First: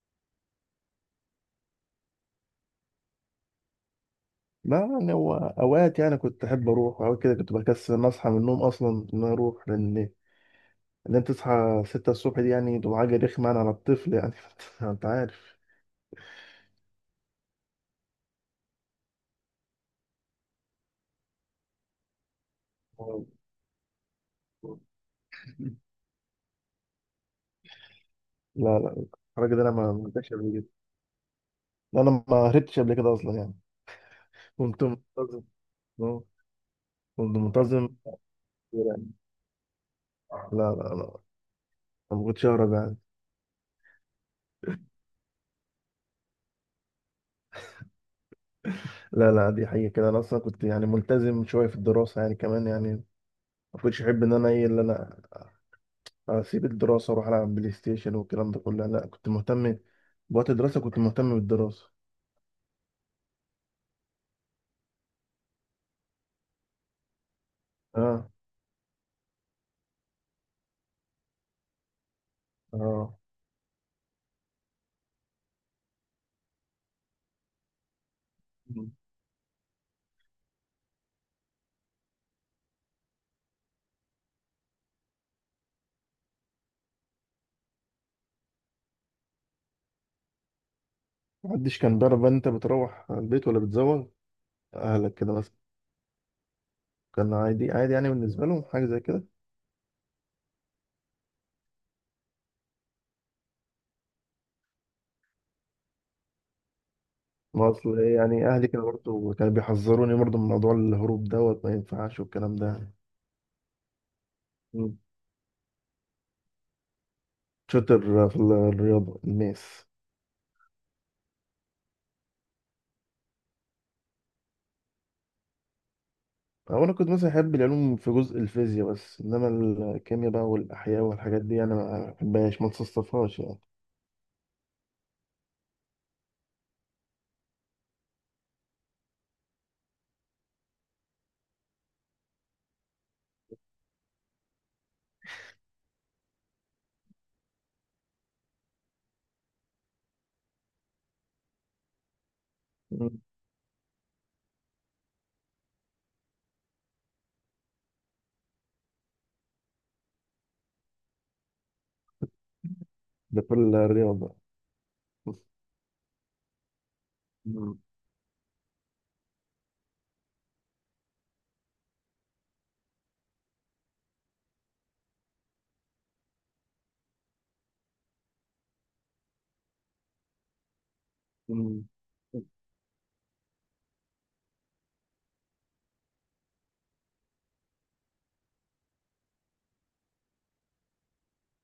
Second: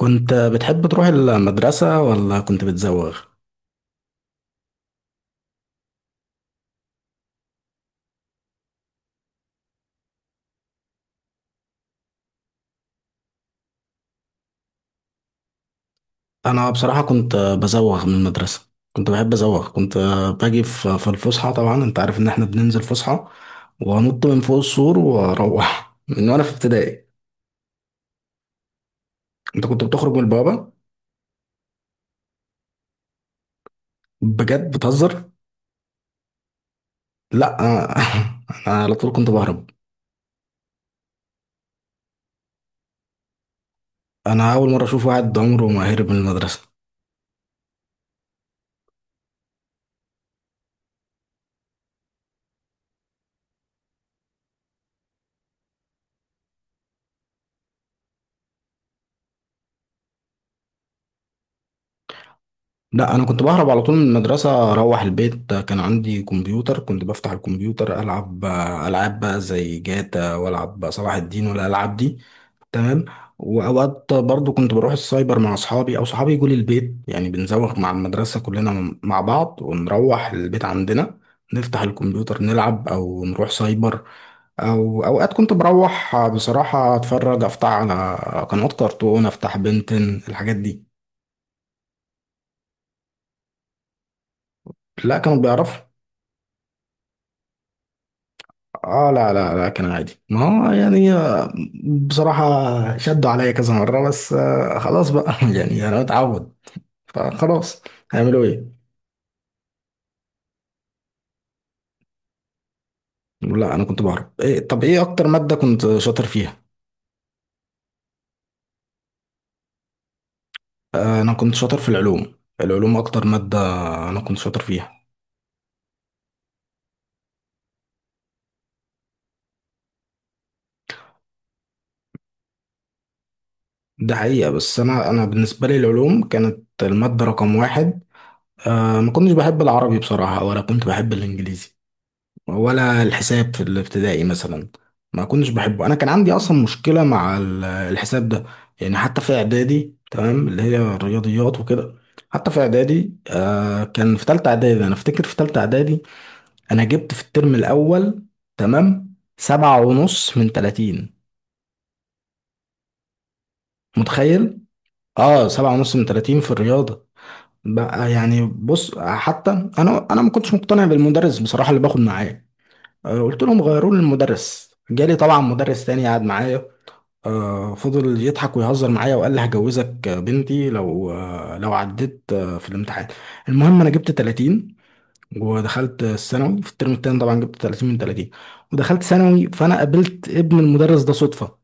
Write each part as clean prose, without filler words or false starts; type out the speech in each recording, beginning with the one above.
كنت بتحب تروح المدرسة ولا كنت بتزوغ؟ لا، يعني هو اوقات يعني كنت احب اروح اوقات كده، كنت بكسل ان اصحى من النوم اصلا، ان أنا اروح، لان ان انت تصحى 6 الصبح دي يعني تبقى حاجه رخمه يعني على الطفل يعني. انت عارف. أنا بصراحة كنت بزوغ من المدرسة. كنت بحب أزوغ. كنت باجي في الفسحة، طبعا أنت عارف إن إحنا بننزل فسحة وأنط من فوق السور وأروح، من وأنا في ابتدائي. لا، لا. الحركه دي أنت انا ما كنت ما بتخرج من عملتهاش قبل كده. البوابة؟ لا، انا ما هربتش قبل كده اصلا يعني. بجد كنت بتهزر؟ منتظم. آه، كنت لأ منتظم أنا على يعني. طول كنت بهرب. لا، لا، لا، أنا ما كنتش اهرب يعني. أنا أول مرة أشوف واحد عمره ما هرب من المدرسة. لا، لا، دي حقيقه كده، انا اصلا كنت يعني ملتزم شويه في الدراسه يعني كمان يعني. ما كنتش احب ان انا ايه اللي انا اسيب الدراسه واروح العب بلاي ستيشن والكلام ده كله. لا، كنت مهتم بوقت الدراسه. كنت مهتم بالدراسه. لا انا كنت بهرب على طول من المدرسه، اروح البيت. كان عندي كمبيوتر، كنت بفتح الكمبيوتر اه. العب العاب بقى زي جاتا، والعب بقى صلاح الدين والالعاب دي. تمام. اه. واوقات برضو كنت بروح السايبر مع اصحابي او صحابي يجوا لي البيت، يعني بنزوغ مع المدرسه مم. كلنا مع بعض ونروح البيت عندنا، نفتح الكمبيوتر نلعب او نروح سايبر. او اوقات كنت بروح بصراحه اتفرج، افتح على قنوات كرتون، افتح بنتن، الحاجات دي. محدش كان بيعرف بقى إن انت بتروح البيت ولا بتزوغ؟ اهلك لا كده كانوا مثلا؟ بيعرفوا. كان عادي، عادي يعني، بالنسبه لهم حاجه زي اه، كده. لا كان عادي. ما هو يعني، بصراحة شدوا عليا كذا مرة، بس خلاص بقى يعني انا متعود، ما فخلاص. اصل إيه هيعملوا يعني، اهلي ايه. كانوا برضه كانوا بيحذروني برضه من موضوع الهروب دوت، ما ينفعش والكلام ده. لا انا كنت بهرب. إيه، طب مم. ايه اكتر مادة كنت شاطر فيها؟ شاطر في الرياضه الماس. انا كنت شاطر في العلوم. العلوم اكتر مادة انا كنت شاطر فيها. هو انا كنت مثلا احب العلوم في جزء الفيزياء بس، انما الكيمياء بقى والاحياء والحاجات دي انا ما بحبهاش، ما تصصفهاش يعني. ده حقيقة. بس انا بالنسبة لي العلوم كانت المادة رقم واحد. ما كنتش بحب العربي بصراحة، ولا كنت بحب الانجليزي، ولا الحساب في الابتدائي مثلا ما كنتش بحبه. انا كان عندي اصلا مشكله مع الحساب ده. يعني حتى في اعدادي، تمام، اللي هي الرياضيات وكده. حتى في اعدادي، آه، كان في تالتة اعدادي، انا افتكر في تالتة اعدادي انا جبت في الترم الاول، تمام، سبعة ونص من تلاتين. ده في الرياضة؟ متخيل؟ اه، سبعة ونص من تلاتين في الرياضة. مم. بقى يعني بص. حتى انا ما كنتش مقتنع بالمدرس بصراحة اللي باخد معاه. قلت لهم غيروا لي المدرس. جالي طبعا مدرس تاني قعد معايا. فضل يضحك ويهزر معايا، وقال لي هجوزك بنتي لو، لو مم. عديت في الامتحان. المهم انا جبت 30 ودخلت الثانوي. في الترم التاني طبعا جبت 30 من 30 ودخلت ثانوي. فانا قابلت ابن المدرس ده صدفة.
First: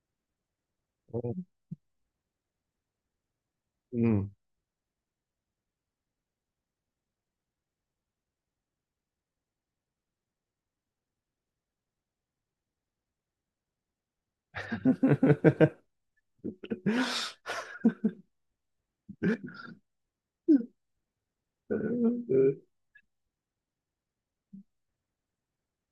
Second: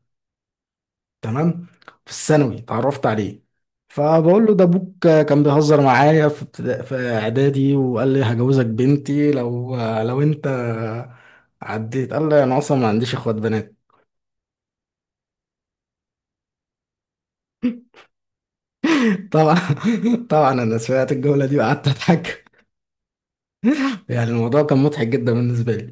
تمام. في الثانوي اتعرفت عليه، مم. فبقول له ده ابوك كان بيهزر معايا في في اعدادي وقال لي هجوزك بنتي لو، لو انت عديت. قال لي انا اصلا ما عنديش اخوات بنات. طبعا. طبعا انا سمعت الجمله دي وقعدت اضحك. يعني الموضوع كان مضحك جدا بالنسبه لي.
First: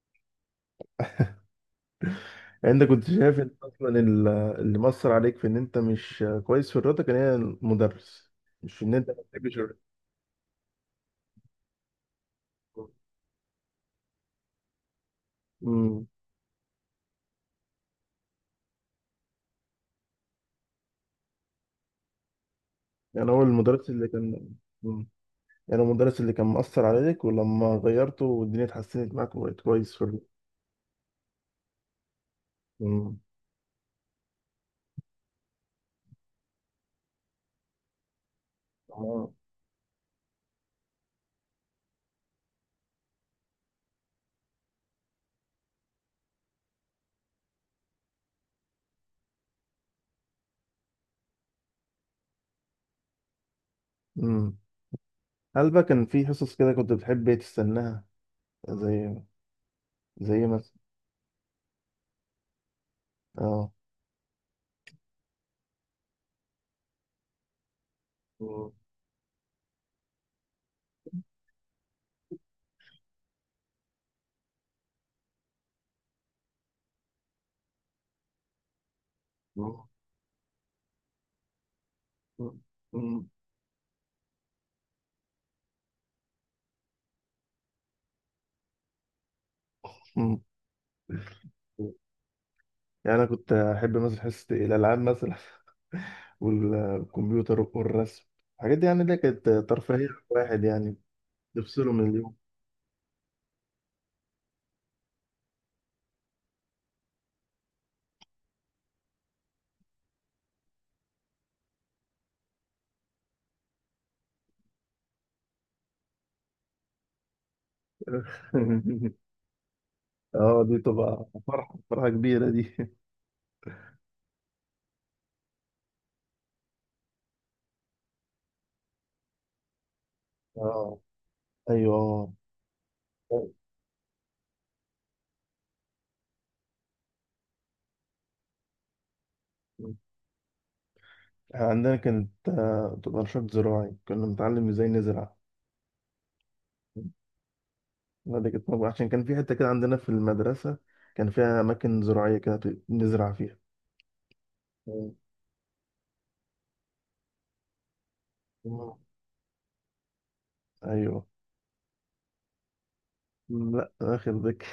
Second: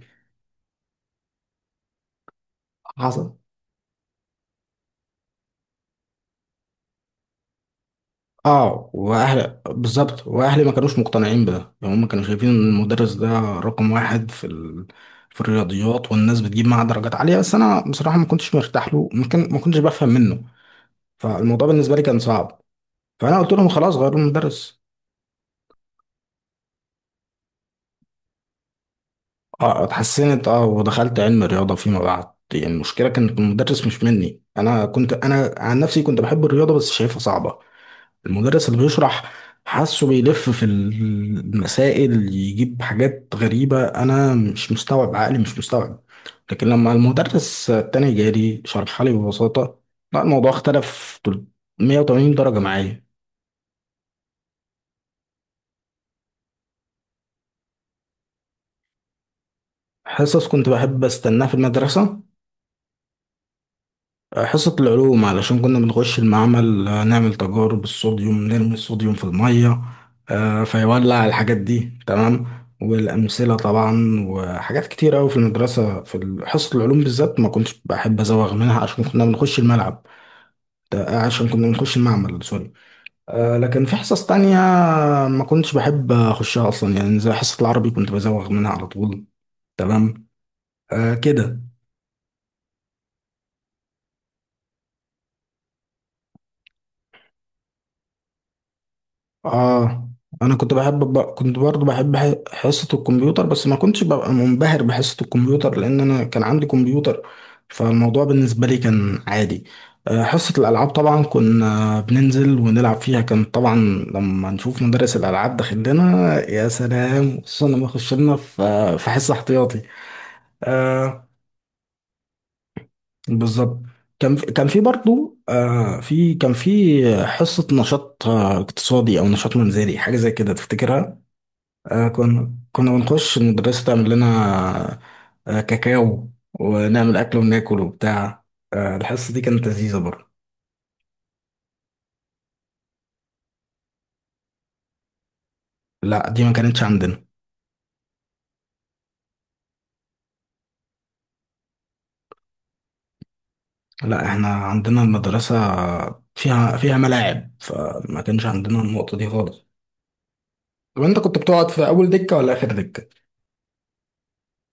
انت كنت حصل. شايف ان اصلا اللي مأثر عليك في ان انت مش كويس في الرياضة كان هي المدرس؟ مش اه، ان انت ما بتحبش واهل الرياضة؟ بالظبط، واهلي ما كانوش مقتنعين بده، يعني هم كانوا شايفين ان المدرس ده رقم واحد في ال... في مم. الرياضيات، والناس بتجيب معاه درجات عاليه، بس انا بصراحه ما كنتش مرتاح له، ما كنتش بفهم منه. فالموضوع بالنسبه لي كان صعب. يعني فانا هو قلت لهم المدرس خلاص اللي غيروا كان. المدرس. مم. يعني هو المدرس اللي كان مأثر عليك، ولما غيرته والدنيا اتحسنت معاك وبقيت اه كويس في الرياضة. اتحسنت، اه، ودخلت علم الرياضه فيما بعد. يعني المشكله مم. كانت المدرس، مش مني انا. كنت انا عن نفسي كنت بحب الرياضه بس شايفها صعبه. المدرس اللي بيشرح، آه. حاسه بيلف في المسائل، يجيب حاجات غريبة أنا مش مستوعب، عقلي مش مستوعب. لكن لما المدرس التاني جالي شرحها لي ببساطة، لا الموضوع اختلف 180 درجة معايا. امم. هل بقى كان في حصص كده كنت بتحب تستناها؟ زي زي حصص كنت مثلا؟ بحب أستناها في المدرسة، اه. حصة العلوم، علشان كنا بنخش المعمل، نعمل تجارب الصوديوم، نرمي الصوديوم في المية، فيولع، الحاجات دي. تمام. والأمثلة طبعا وحاجات كتير أوي في المدرسة، في حصة العلوم بالذات ما كنتش بحب أزوغ منها عشان كنا بنخش مم. الملعب. عشان كنا بنخش المعمل، سوري. مم. لكن في حصص تانية ما كنتش بحب أخشها أصلا، يعني زي حصة العربي كنت بزوغ منها على طول. تمام. مم. كده. يعني انا كنت احب مثلا حصه الالعاب مثلا. والكمبيوتر والرسم، الحاجات دي يعني اللي كانت ترفيهيه اه، انا واحد كنت يعني. بحب ب... كنت برضو تفصله من بحب اليوم. حصة الكمبيوتر، بس ما كنتش ببقى منبهر بحصة الكمبيوتر لان انا كان عندي كمبيوتر، فالموضوع بالنسبة لي كان عادي. حصة الالعاب طبعا كنا بننزل ونلعب فيها، كان طبعا لما نشوف مدرس الالعاب داخل لنا يا سلام، خصوصا لما يخش لنا في حصة احتياطي. اه، دي آه، تبقى فرحه، فرحه كبيره دي. بالظبط. كان في حصة نشاط اقتصادي أو نشاط منزلي، حاجة زي كده اه. تفتكرها؟ ايوه. كنا بنخش المدرسة تعمل لنا كاكاو، ونعمل أكل وناكل وبتاع. الحصة دي كانت لذيذة برضه. عندنا كانت تبقى نشاط زراعي، كنا بنتعلم ازاي نزرع. لا دي ما كانتش عندنا. لا، دي كانت موجودة عشان كان في حتة كده عندنا في المدرسة. كان فيها أماكن زراعية كده نزرع فيها. لا احنا عندنا المدرسة فيها، ملاعب، فما كانش عندنا مم. النقطة دي خالص. طب انت أيوه. كنت بتقعد في أول دكة ولا آخر دكة؟ لا، اخر ذكي.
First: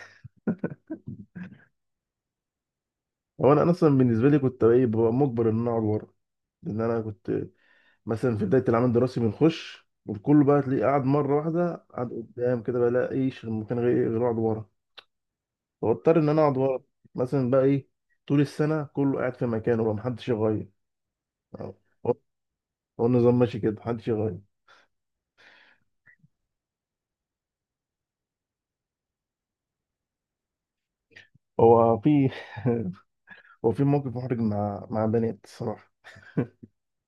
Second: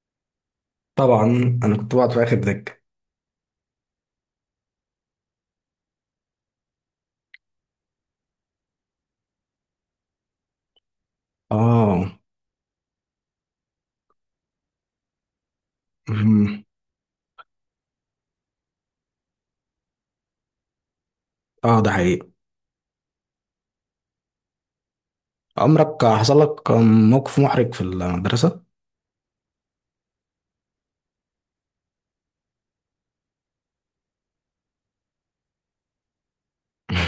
طبعا أنا كنت بقعد في آخر دكة. هو انا اصلا بالنسبه لي كنت ايه ببقى مجبر ان انا اقعد ورا، لان انا كنت مثلا في بدايه العمل الدراسي بنخش، والكل بقى تلاقيه قاعد مره واحده قاعد اه. قدام، كده بقى لا ايش المكان غير اقعد ورا، فاضطر ان انا اقعد مهم. ورا. مثلا بقى ايه، طول السنه كله قاعد في مكانه بقى محدش يغير، هو اه ده حقيقي. هو النظام ماشي كده محدش يغير. عمرك حصل لك موقف محرج في المدرسة؟ هو في. هو في موقف محرج مع بنات الصراحه.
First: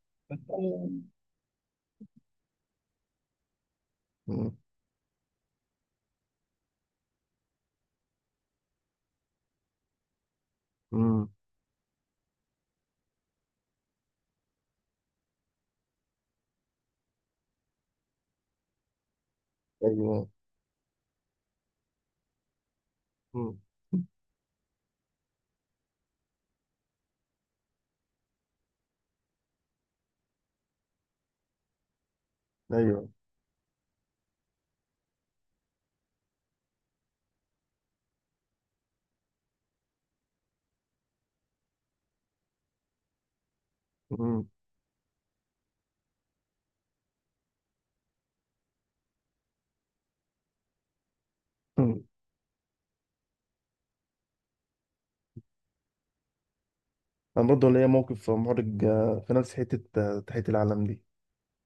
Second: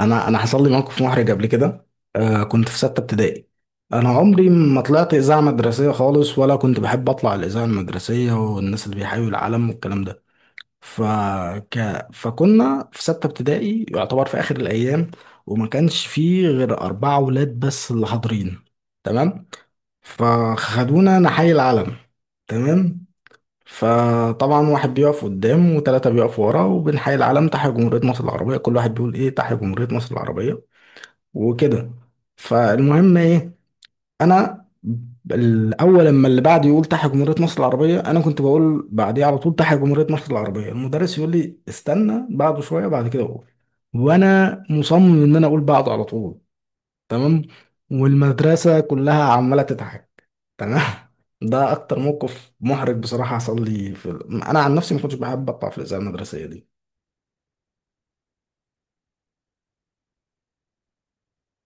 انا حصل لي موقف محرج قبل كده. آه كنت في سته ابتدائي. انا عمري امم. ما طلعت اذاعه مدرسيه خالص، ولا كنت بحب اطلع الاذاعه المدرسيه والناس اللي بيحيوا العالم والكلام ده. امم. فك... فكنا في سته ابتدائي يعتبر في اخر الايام، وما كانش فيه غير اربعه ولاد بس اللي حاضرين. تمام. ايوه. فخدونا نحيي العالم. تمام. امم. فطبعا واحد بيقف قدام وثلاثة بيقفوا ورا وبنحيي العلم. تحيا جمهورية مصر العربية، كل واحد بيقول ايه، تحيا جمهورية مصر العربية، وكده. ايوه. فالمهم ايه، انا الاول لما اللي بعد يقول تحيا جمهورية مصر العربية، انا كنت بقول بعديه على طول تحيا جمهورية مصر العربية. المدرس يقول لي استنى بعده شوية بعد كده اقول، امم. وانا مصمم ان انا اقول بعده على طول. تمام. والمدرسة كلها عمالة تضحك. تمام. ده اكتر موقف محرج بصراحة حصل لي في انا عن نفسي ما كنتش بحب اطلع في الإذاعة المدرسية دي. انا برضه ليا موقف محرج، في نفس حته، تحيه العلم دي.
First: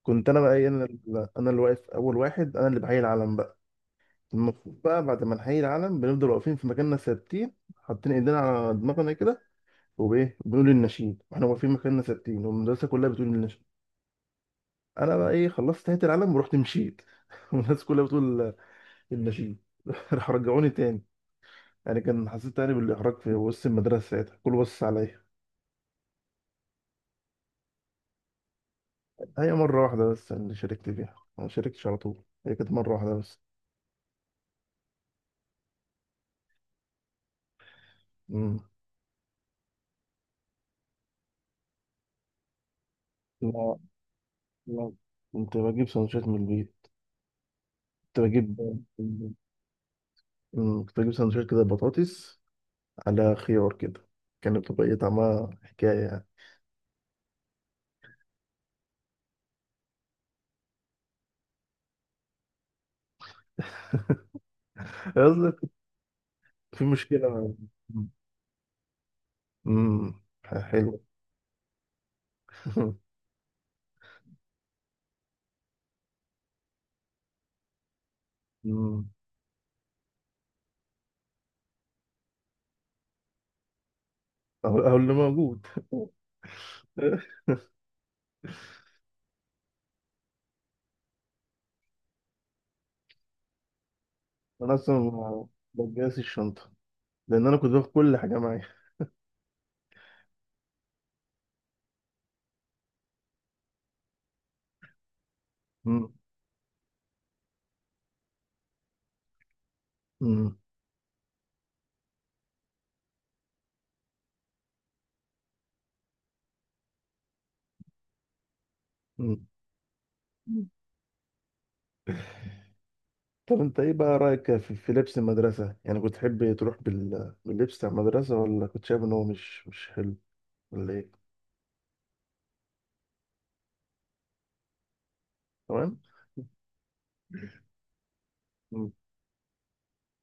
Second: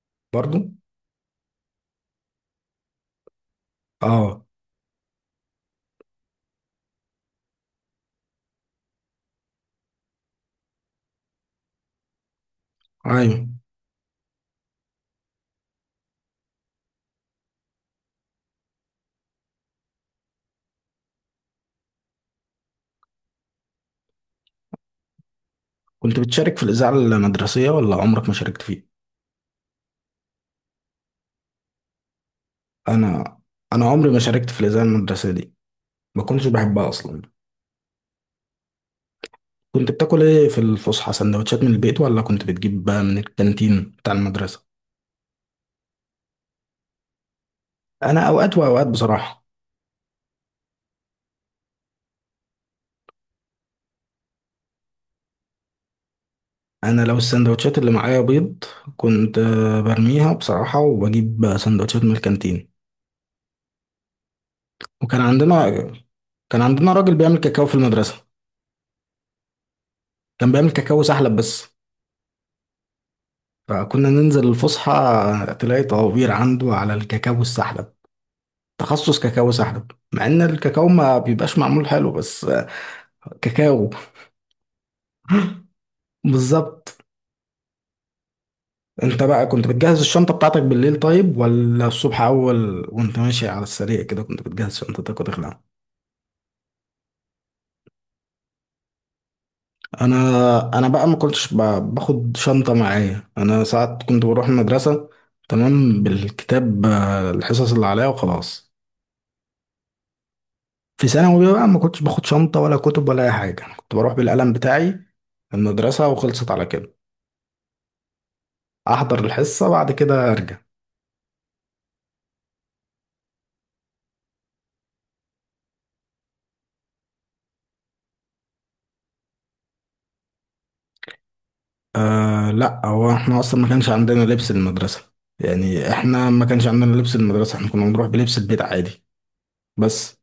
كنت انا بقى برضو. انا انا اللي واقف اول واحد، انا اللي بحيي العلم بقى. اه. المفروض بقى بعد ما نحيي العلم بنفضل واقفين في مكاننا ثابتين، حاطين ايدينا على دماغنا كده، وبايه بنقول النشيد واحنا واقفين مكاننا ثابتين، والمدرسه كلها بتقول ايوه. النشيد. انا بقى ايه، خلصت تحيه العلم ورحت مشيت. والناس كلها بتقول النشيد. راح رجعوني تاني، يعني كان حسيت تاني بالاحراج في وسط المدرسه ساعتها كله بص عليا. كنت بتشارك في الإذاعة المدرسية ولا عمرك ما شاركت فيها؟ هي مرة واحدة بس اللي شاركت فيها. أنا ما شاركتش على طول، هي كانت مرة واحدة انا بس. انا عمري ما شاركت في الاذاعه المدرسيه دي. ما كنتش بحبها اصلا. مم. كنت بتاكل ايه في الفسحه، سندوتشات من البيت ولا كنت بتجيب بقى من لا، الكانتين بتاع المدرسه؟ لا، كنت بجيب سندوتشات من البيت. كنت انا اوقات بجيب. واوقات بصراحه. مم. كنت بجيب سندوتشات كده، بطاطس على خيار كده، كانت بتبقى إيه طعمها حكاية يعني. انا لو السندوتشات اللي معايا بيض، كنت برميها بصراحه وبجيب سندوتشات من الكانتين. وكان قصدك. عندنا، كان في عندنا راجل بيعمل مشكلة. كاكاو في المدرسه، امم. كان بيعمل حلو. كاكاو سحلب بس. فكنا ننزل الفسحه تلاقي طوابير عنده على الكاكاو السحلب. مم. تخصص كاكاو سحب، مع ان الكاكاو ما بيبقاش معمول حلو، بس كاكاو. أهو، أهو اللي موجود. بالظبط. انت بقى كنت بتجهز الشنطة بتاعتك بالليل طيب، ولا الصبح اول وانت ماشي على السريع كده كنت أنا بتجهز أصلا شنطتك ما وتخلع؟ بجهزش الشنطة لأن أنا كنت باخد كل حاجة معايا. انا انا بقى ما كنتش باخد شنطة معايا. انا ساعات كنت بروح المدرسة، تمام، مم. بالكتاب، الحصص اللي عليا وخلاص. مم. في ثانوي بقى ما كنتش باخد شنطة ولا كتب ولا اي حاجة، أنا كنت بروح بالقلم بتاعي المدرسة وخلصت على كده، احضر مم. الحصة بعد كده ارجع. طب انت ايه بقى رأيك في, لبس المدرسة يعني، كنت تحب تروح باللبس بتاع المدرسة، ولا كنت شايف ان هو مش حلو، ولا ايه؟ آه لا، هو احنا اصلا ما كانش عندنا لبس المدرسة. يعني تمام. احنا ما كانش عندنا لبس المدرسة، احنا كنا بنروح بلبس البيت عادي. بس